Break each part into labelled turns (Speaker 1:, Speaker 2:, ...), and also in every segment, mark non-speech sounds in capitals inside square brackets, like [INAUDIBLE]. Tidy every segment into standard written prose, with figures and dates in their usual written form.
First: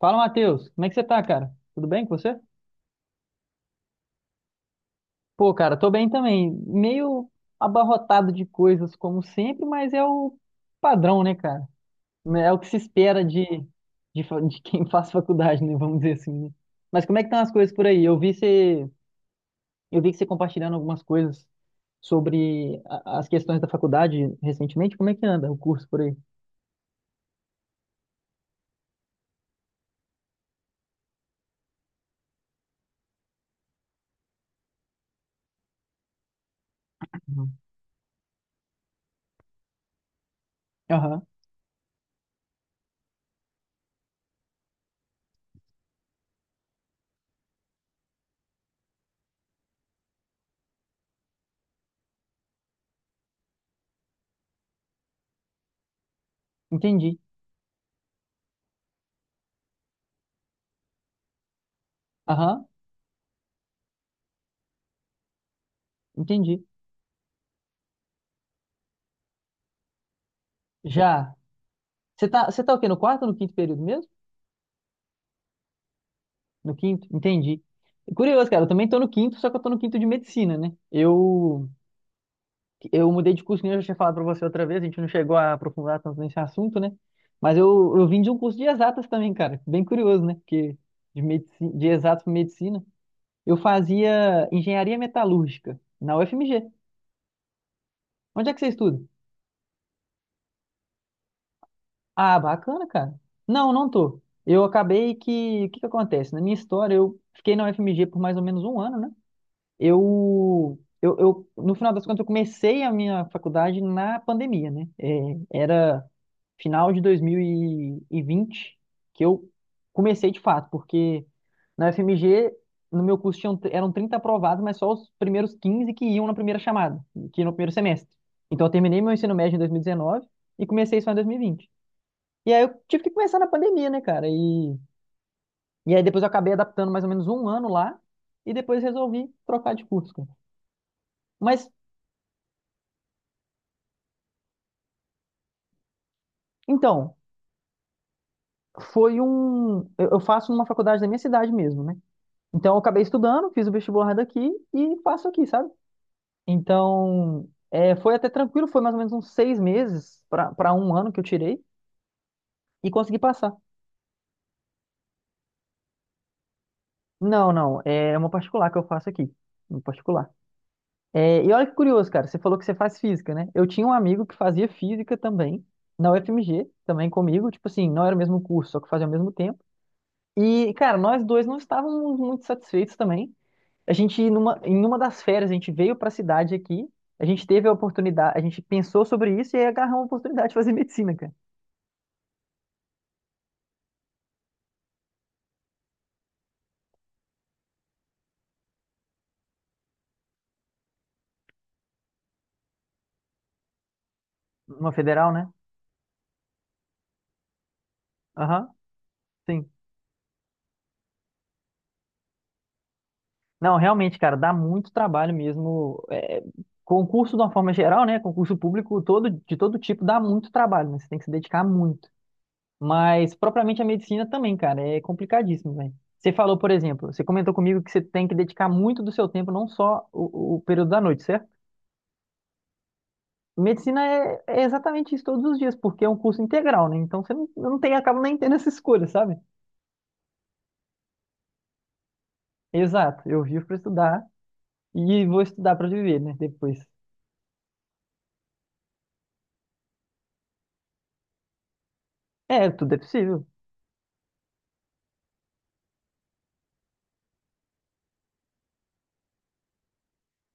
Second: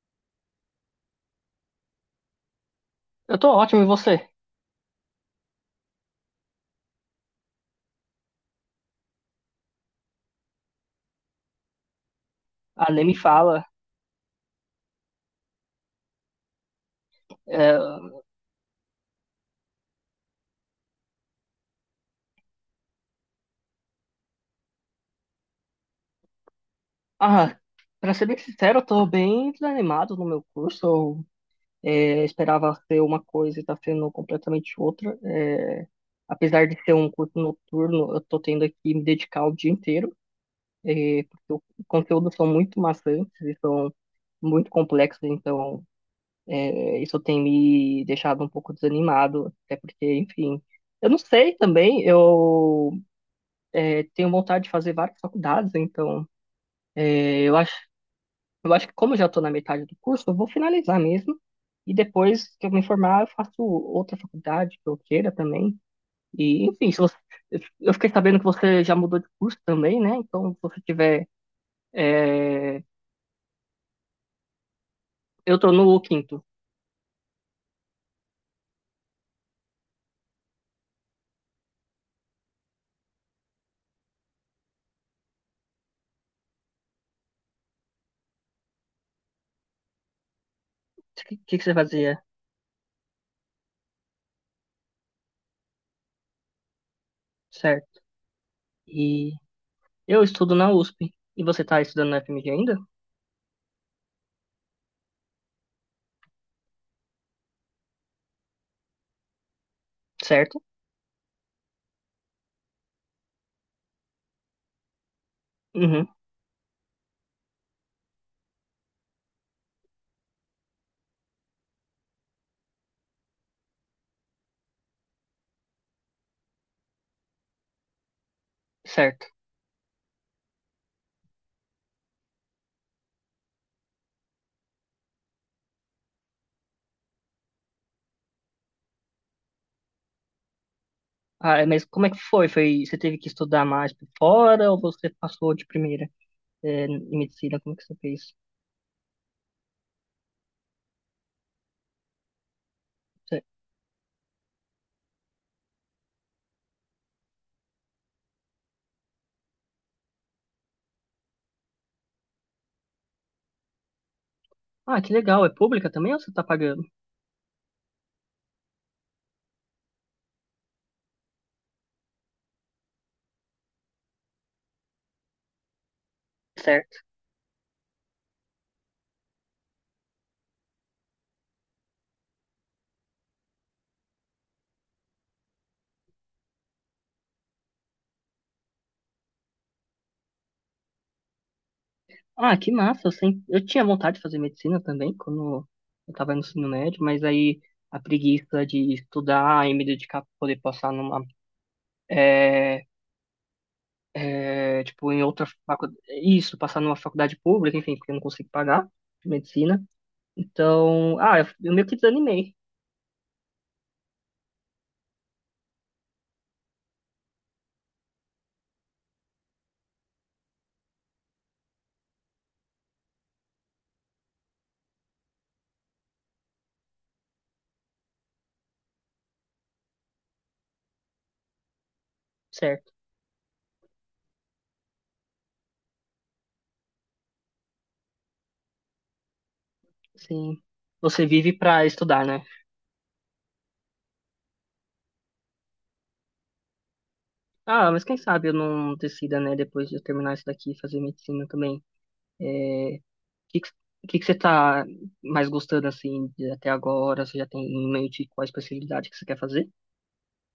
Speaker 1: Fala, Matheus. Como é que você tá, cara? Tudo bem com você?
Speaker 2: Eu tô ótimo, e você?
Speaker 1: Pô, cara, tô bem também. Meio abarrotado de coisas, como sempre, mas é o padrão, né, cara? Né, é o que se
Speaker 2: Ah, nem me
Speaker 1: espera de,
Speaker 2: fala.
Speaker 1: de, fa- de quem [LAUGHS] faz faculdade, né? Vamos dizer assim, né? Mas como é que estão as coisas
Speaker 2: É,
Speaker 1: por aí? Eu vi você, eu vi que você compartilhando algumas coisas sobre as questões da faculdade recentemente. Como é que anda o curso por aí?
Speaker 2: Ah, pra ser bem sincero, eu tô bem desanimado no meu curso. Esperava ser uma coisa e tá sendo completamente outra. Apesar de ser um curso
Speaker 1: Uhum.
Speaker 2: noturno, eu tô tendo que me dedicar o dia inteiro. É,
Speaker 1: Aham,
Speaker 2: os conteúdos são muito maçantes e são muito complexos, então isso tem me deixado um pouco desanimado, até porque, enfim... Eu não sei também, eu tenho vontade de fazer várias faculdades, então...
Speaker 1: entendi.
Speaker 2: Eu acho, eu acho que como eu já estou na metade do curso, eu vou finalizar mesmo. E depois
Speaker 1: Aham,
Speaker 2: que eu me formar, eu faço outra faculdade que eu queira também.
Speaker 1: entendi.
Speaker 2: E, enfim, se você, eu fiquei sabendo que você já mudou de curso também, né? Então, se você tiver...
Speaker 1: Já. Você tá o
Speaker 2: é,
Speaker 1: quê? No quarto ou no quinto período mesmo?
Speaker 2: eu estou no quinto. O
Speaker 1: No quinto, entendi. É curioso, cara, eu também tô no quinto, só que eu tô no quinto de medicina, né? Eu mudei de curso, que nem eu já tinha falado pra você outra vez. A gente não chegou a aprofundar tanto nesse assunto, né? Mas eu vim de um curso de exatas também, cara. Bem curioso, né? Porque de,
Speaker 2: que, que que
Speaker 1: medici-
Speaker 2: você
Speaker 1: de exatas
Speaker 2: fazia?
Speaker 1: pra medicina, eu fazia engenharia metalúrgica na UFMG.
Speaker 2: Certo.
Speaker 1: Onde é que você estuda?
Speaker 2: E eu estudo na USP. E você está estudando na
Speaker 1: Ah,
Speaker 2: FMG ainda?
Speaker 1: bacana, cara. Não, não tô. Eu acabei que. O que que acontece? Na minha história, eu fiquei na UFMG por mais ou menos um ano, né?
Speaker 2: Certo?
Speaker 1: No final das contas, eu comecei a minha faculdade na pandemia, né? Era
Speaker 2: Uhum,
Speaker 1: final de 2020 que eu comecei de fato, porque na FMG, no meu curso, tinham, eram 30 aprovados, mas só os primeiros 15 que iam na primeira chamada, que iam no primeiro semestre. Então, eu terminei meu
Speaker 2: certo.
Speaker 1: ensino médio em 2019 e comecei só em 2020. E vinte. E aí, eu tive que começar na pandemia, né, cara? E aí, depois eu acabei adaptando mais ou menos um ano lá e depois resolvi trocar de curso, cara.
Speaker 2: Ah, é,
Speaker 1: Mas
Speaker 2: mas como é que foi? Foi, você teve que estudar mais por fora ou você passou de primeira,
Speaker 1: então,
Speaker 2: em medicina? Como é que você fez?
Speaker 1: foi um. Eu faço numa faculdade da minha cidade mesmo, né? Então, eu acabei
Speaker 2: Sei.
Speaker 1: estudando, fiz o vestibular daqui e faço aqui, sabe? Então, é, foi até tranquilo, foi mais ou menos uns seis meses para um ano que eu tirei e consegui passar.
Speaker 2: Ah, que legal. É pública também ou você tá pagando?
Speaker 1: Não, não, é uma particular que eu faço aqui, uma particular. É, e olha que curioso, cara, você falou que você faz física, né? Eu tinha um amigo que fazia física também, na UFMG,
Speaker 2: Certo?
Speaker 1: também comigo, tipo assim, não era o mesmo curso, só que fazia ao mesmo tempo. E, cara, nós dois não estávamos muito satisfeitos também. A gente, em uma das férias, a gente veio para a cidade aqui, a gente teve a oportunidade, a gente pensou sobre isso e aí agarrou a oportunidade de fazer [LAUGHS] medicina, cara.
Speaker 2: Ah, que massa. Eu sempre... eu tinha vontade de fazer medicina também quando eu tava no ensino médio, mas aí a preguiça de estudar e me dedicar pra poder passar numa. É... é,
Speaker 1: Uma
Speaker 2: tipo, em
Speaker 1: federal,
Speaker 2: outra
Speaker 1: né?
Speaker 2: faculdade. Isso, passar numa faculdade pública, enfim, porque eu não consigo
Speaker 1: Aham,
Speaker 2: pagar
Speaker 1: sim.
Speaker 2: medicina. Então, ah, eu meio que desanimei,
Speaker 1: Não, realmente, cara, dá muito trabalho mesmo. É, concurso, de uma forma geral, né? Concurso público todo, de todo tipo dá muito trabalho, né? Você tem que se dedicar muito. Mas, propriamente, a medicina também, cara, é complicadíssimo, velho. Você falou, por exemplo, você comentou comigo que você tem que dedicar muito do seu tempo, não só o período da noite, certo?
Speaker 2: certo?
Speaker 1: Medicina é exatamente isso todos os dias, porque é um curso integral, né? Então você não, eu não tem, acaba nem tendo essa escolha, sabe?
Speaker 2: Sim. Você vive pra estudar, né?
Speaker 1: Exato, eu vivo para estudar e vou estudar para viver, né? Depois.
Speaker 2: Ah, mas quem sabe eu não decida, né, depois de eu terminar isso daqui, fazer medicina também.
Speaker 1: É, tudo é
Speaker 2: É,
Speaker 1: possível.
Speaker 2: que que, que você tá mais gostando assim de até agora? Você já tem em mente qual a especialidade que você quer fazer?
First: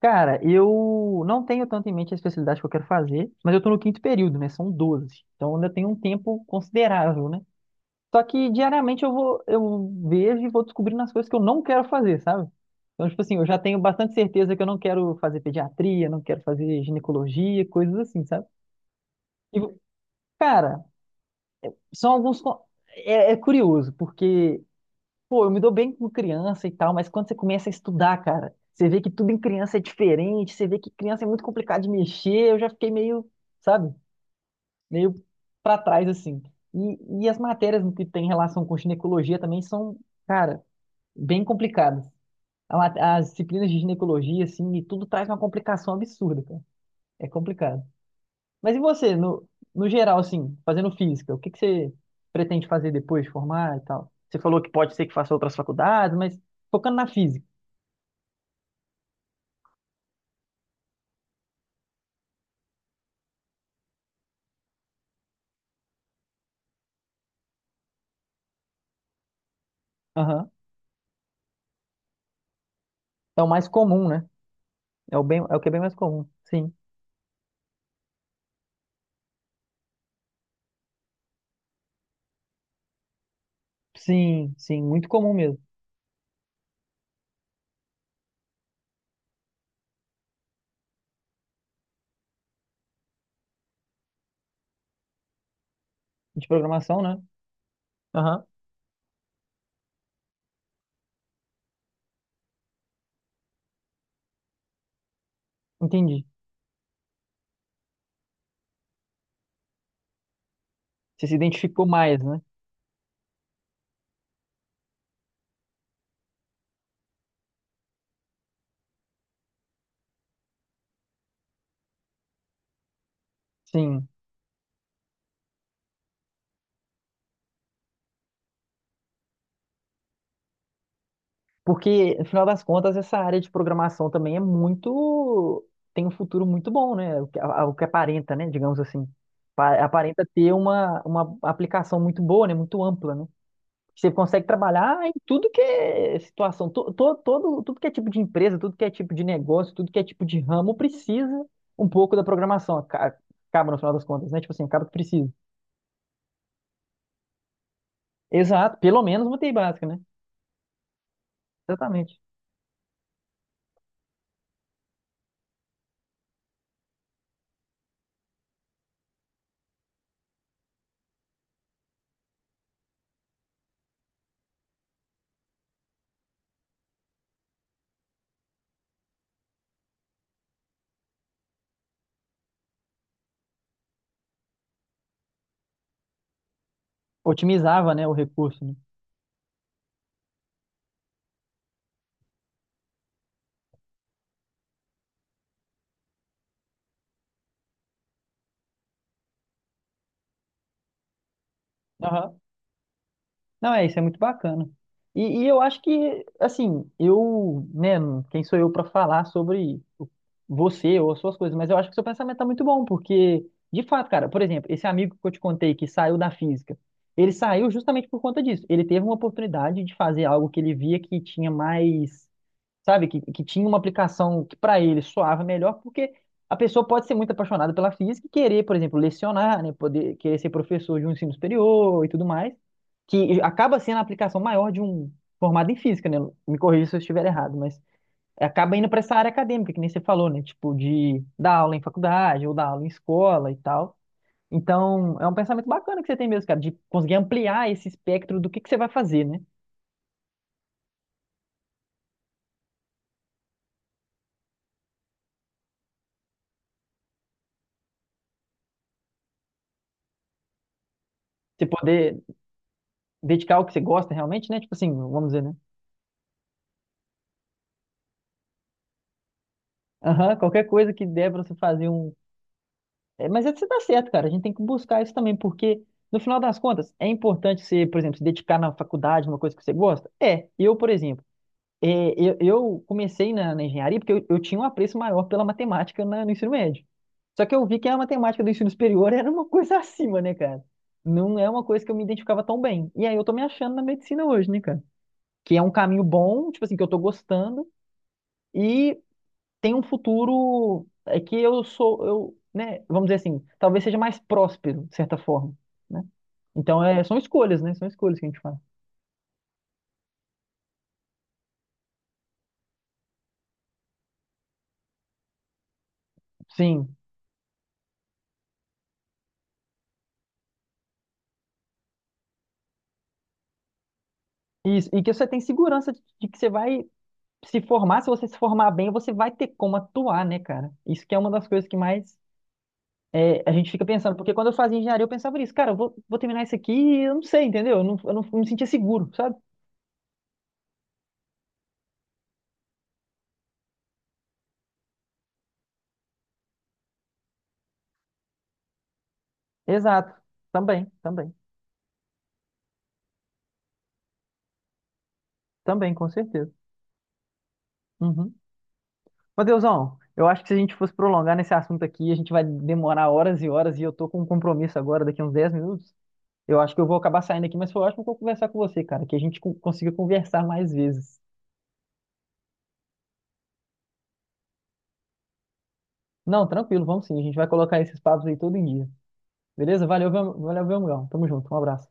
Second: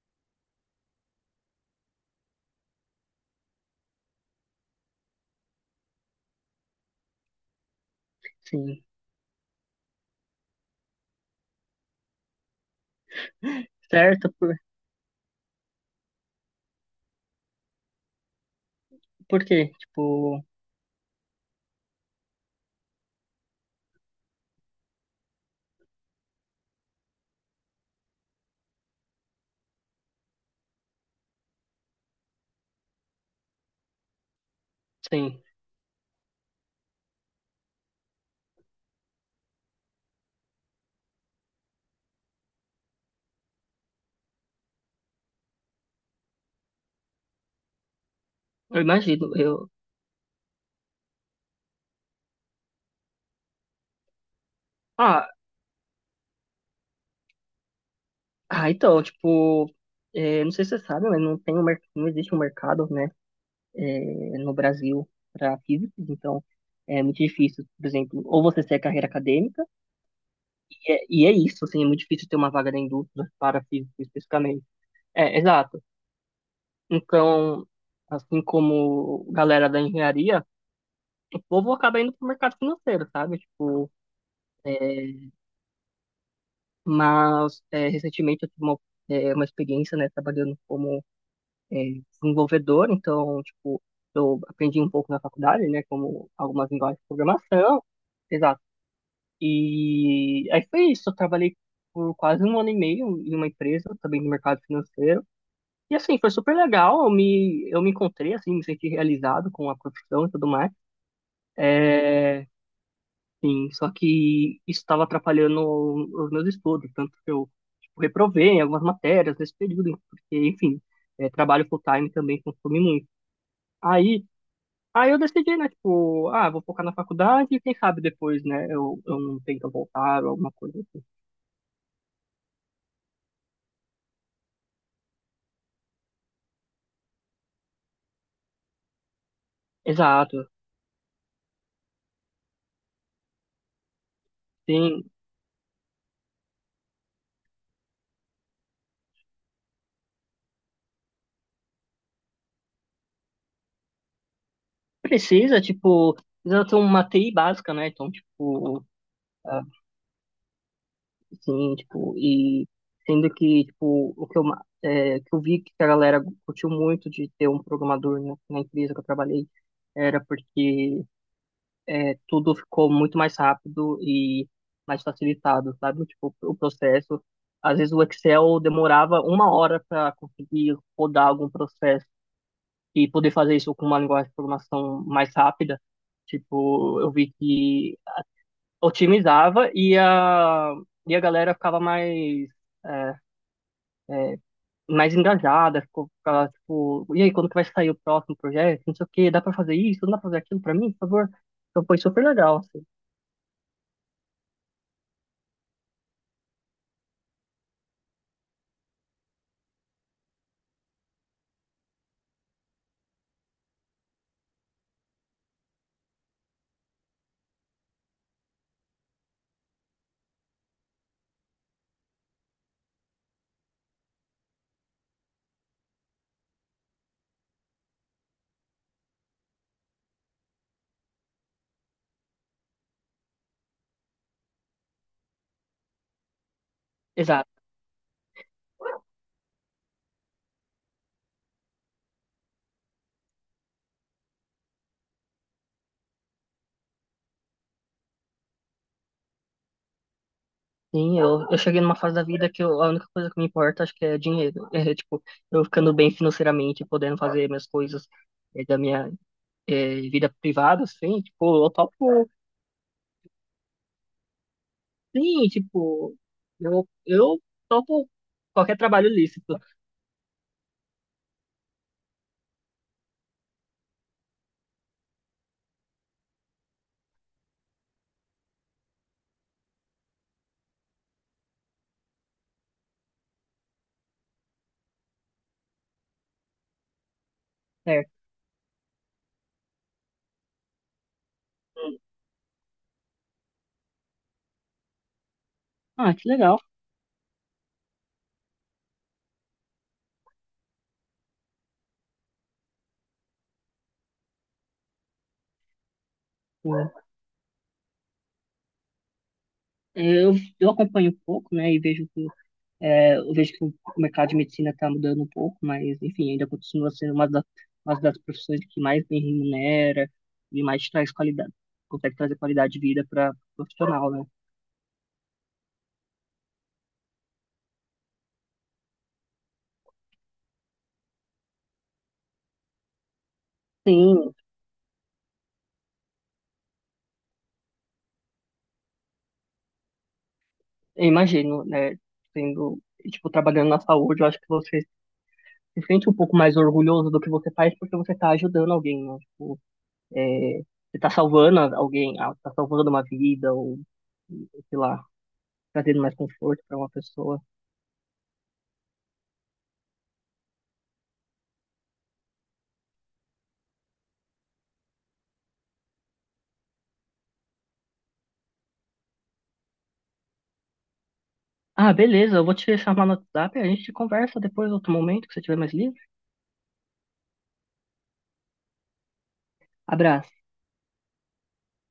Speaker 1: Cara, eu não tenho tanto em mente a especialidade que eu quero fazer, mas eu tô no quinto período, né? São doze. Então ainda tenho um tempo considerável, né? Só que
Speaker 2: Sim.
Speaker 1: diariamente eu vou, eu vejo e vou descobrindo as coisas que eu não quero fazer, sabe? Então, tipo assim, eu já tenho bastante
Speaker 2: Certo?
Speaker 1: certeza que eu não quero fazer pediatria, não quero fazer ginecologia, coisas assim, sabe?
Speaker 2: Por
Speaker 1: E
Speaker 2: quê? Tipo,
Speaker 1: Cara, são alguns. Co- É, é curioso, porque, pô, eu me dou bem com criança e tal, mas quando você começa a estudar, cara, você vê que tudo em criança é diferente, você vê que criança é muito complicado de mexer. Eu já fiquei meio, sabe, meio
Speaker 2: sim,
Speaker 1: pra trás, assim. E as matérias que tem relação com ginecologia também são, cara, bem complicadas. As disciplinas de ginecologia, assim, e tudo traz uma complicação absurda, cara. É complicado. Mas e
Speaker 2: eu
Speaker 1: você,
Speaker 2: imagino. Eu...
Speaker 1: no geral, assim, fazendo física, o que que você pretende fazer depois de formar e tal? Você falou que pode ser que
Speaker 2: Ah,
Speaker 1: faça outras faculdades, mas focando na física.
Speaker 2: ah, então, tipo, não sei se você sabe, mas não tem um, mer- não existe um mercado, né, no Brasil para físicos, então é muito difícil, por exemplo, ou você segue a carreira acadêmica,
Speaker 1: Aham.
Speaker 2: e é isso, assim, é muito difícil ter uma vaga na indústria
Speaker 1: É o
Speaker 2: para
Speaker 1: mais
Speaker 2: físicos
Speaker 1: comum, né?
Speaker 2: especificamente.
Speaker 1: É o
Speaker 2: É,
Speaker 1: bem, é o que é bem
Speaker 2: exato.
Speaker 1: mais comum. Sim.
Speaker 2: Então, assim como galera da engenharia, o povo acaba indo para o mercado financeiro, sabe? Tipo,
Speaker 1: Sim, sim, muito comum mesmo.
Speaker 2: mas é, recentemente eu tive uma, uma experiência, né, trabalhando como é, desenvolvedor, então, tipo, eu aprendi um pouco na faculdade, né, como
Speaker 1: De
Speaker 2: algumas linguagens
Speaker 1: programação,
Speaker 2: de
Speaker 1: né?
Speaker 2: programação,
Speaker 1: Aham.
Speaker 2: exato. E aí foi isso, eu trabalhei por quase um ano e meio em uma empresa, também no mercado financeiro, e assim,
Speaker 1: Entendi.
Speaker 2: foi super legal, eu me encontrei, assim, me senti realizado com a profissão e tudo mais,
Speaker 1: Você se identificou mais, né?
Speaker 2: É, sim, só que isso estava atrapalhando os meus estudos, tanto que eu tipo, reprovei em algumas matérias nesse período, porque, enfim, trabalho full-time também consome muito.
Speaker 1: Sim.
Speaker 2: Aí, aí eu decidi, né, tipo, ah, vou focar na faculdade e quem sabe depois, né, eu não tento voltar ou alguma coisa assim.
Speaker 1: Porque, no final das contas, essa área de programação também é muito. Tem um futuro muito bom, né? O que aparenta, né? Digamos assim. Aparenta
Speaker 2: Exato,
Speaker 1: ter uma aplicação muito boa, né? Muito ampla, né? Você consegue trabalhar
Speaker 2: sim.
Speaker 1: em tudo que é situação, tudo que é tipo de empresa, tudo que é tipo de negócio, tudo que é tipo de ramo precisa um pouco da programação. Acaba, no final das contas, né? Tipo assim, acaba que precisa.
Speaker 2: Precisa, tipo, precisa ter uma TI básica, né, então,
Speaker 1: Exato,
Speaker 2: tipo,
Speaker 1: pelo menos uma TI
Speaker 2: ah,
Speaker 1: básica, né?
Speaker 2: sim, tipo,
Speaker 1: Exatamente.
Speaker 2: e sendo que, tipo, o que eu, ma- é, que eu vi que a galera curtiu muito de ter um programador na empresa que eu trabalhei, era porque tudo ficou muito mais rápido e mais facilitado, sabe? Tipo, o processo. Às vezes o Excel demorava uma hora para conseguir rodar algum processo e poder fazer isso com uma linguagem de programação mais rápida. Tipo, eu vi
Speaker 1: Otimizava,
Speaker 2: que
Speaker 1: né, o recurso, né?
Speaker 2: otimizava e a galera ficava mais, é, é, mais engajada, ficava tipo, e aí, quando que vai sair o próximo projeto? Não sei o quê, dá pra fazer isso? Não dá pra fazer aquilo pra mim, por favor? Então foi super legal, assim.
Speaker 1: Não, é, isso é muito bacana. E eu acho que, assim, eu, né, quem sou eu para falar sobre o- você ou as suas coisas, mas eu acho que seu pensamento tá muito bom, porque, de fato, cara, por exemplo, esse amigo que eu te contei que saiu da física, ele saiu justamente por conta disso. Ele teve uma oportunidade de fazer algo que ele via que tinha mais sabe? Que tinha uma aplicação que para ele soava melhor, porque a pessoa pode ser muito apaixonada pela física e querer, por exemplo, lecionar, né? Poder, querer ser professor de um ensino superior e tudo mais, que acaba sendo a aplicação maior de um formado em física, né? Me corrija se eu estiver errado,
Speaker 2: Exato.
Speaker 1: mas acaba indo para essa área acadêmica, que nem você falou, né? Tipo, de dar aula em faculdade ou dar aula em escola e tal. Então, é um pensamento bacana que você tem mesmo, cara, de conseguir ampliar esse espectro do que você vai fazer, né?
Speaker 2: Sim, eu cheguei numa fase da vida que eu- a única coisa que me importa acho que é dinheiro. [LAUGHS] É, tipo, eu ficando bem financeiramente, podendo fazer minhas coisas da minha vida privada, assim, tipo,
Speaker 1: Você
Speaker 2: eu
Speaker 1: poder
Speaker 2: topo,
Speaker 1: dedicar ao que você gosta realmente, né? Tipo assim, vamos dizer,
Speaker 2: sim,
Speaker 1: né?
Speaker 2: tipo, eu topo qualquer trabalho lícito.
Speaker 1: Aham, qualquer coisa que der pra você fazer um. É, mas é que você tá certo, cara. A gente tem que buscar isso também, porque no final das contas, é importante você, por exemplo, se dedicar na faculdade, uma coisa que você gosta? É. Eu, por exemplo. É, eu comecei na engenharia porque eu tinha um apreço maior pela matemática no ensino médio. Só que eu vi que a
Speaker 2: Certo.
Speaker 1: matemática do ensino superior [LAUGHS] era uma coisa [LAUGHS] acima, né, cara? Não é uma coisa que eu me identificava tão bem. E aí eu tô me achando na medicina hoje, né, cara? Que é um caminho
Speaker 2: Ah, que
Speaker 1: bom,
Speaker 2: legal.
Speaker 1: tipo assim, que eu tô gostando e tem um futuro que eu sou, eu, né, vamos dizer assim, talvez seja mais próspero, de certa forma, né?
Speaker 2: Pô.
Speaker 1: Então, é, são escolhas, né? São escolhas que a gente faz.
Speaker 2: Eu, eu acompanho um pouco, né, e vejo que, eu vejo que o mercado de medicina está mudando um pouco, mas, enfim, ainda continua
Speaker 1: Sim.
Speaker 2: sendo uma das profissões que mais bem remunera e mais traz qualidade, consegue trazer qualidade de vida para profissional, né?
Speaker 1: Isso, e que você tem segurança de que você vai se formar. Se você se formar bem, você vai ter como atuar, né, cara? Isso que é uma das coisas que mais a gente fica pensando, porque
Speaker 2: Sim,
Speaker 1: quando eu fazia engenharia, eu pensava nisso, cara, eu vou, vou terminar isso aqui e eu não sei, entendeu? Eu não me sentia seguro, sabe?
Speaker 2: eu imagino, né, sendo, tipo, trabalhando na saúde, eu acho que você se sente um pouco mais orgulhoso do que você faz porque você está ajudando alguém, né? Tipo,
Speaker 1: Exato.
Speaker 2: é,
Speaker 1: Também,
Speaker 2: você tá
Speaker 1: também,
Speaker 2: salvando alguém, ah, tá salvando uma vida, ou sei lá,
Speaker 1: também,
Speaker 2: trazendo
Speaker 1: com
Speaker 2: mais
Speaker 1: certeza.
Speaker 2: conforto pra uma pessoa.
Speaker 1: Uhum. Mateusão, eu acho que se a gente fosse prolongar nesse assunto aqui, a gente vai demorar horas e horas e eu tô com um compromisso agora, daqui a uns 10 minutos. Eu acho que eu vou acabar saindo aqui, mas foi ótimo que eu conversar com você, cara, que a gente consiga conversar mais vezes.
Speaker 2: Ah, beleza, eu vou te chamar no WhatsApp, e a gente conversa depois, outro momento, que você tiver mais livre.
Speaker 1: Não, tranquilo, vamos sim, a gente vai colocar esses papos aí todo dia. Beleza?
Speaker 2: Abraço.
Speaker 1: Valeu, meu amigão. Tamo junto. Um abraço.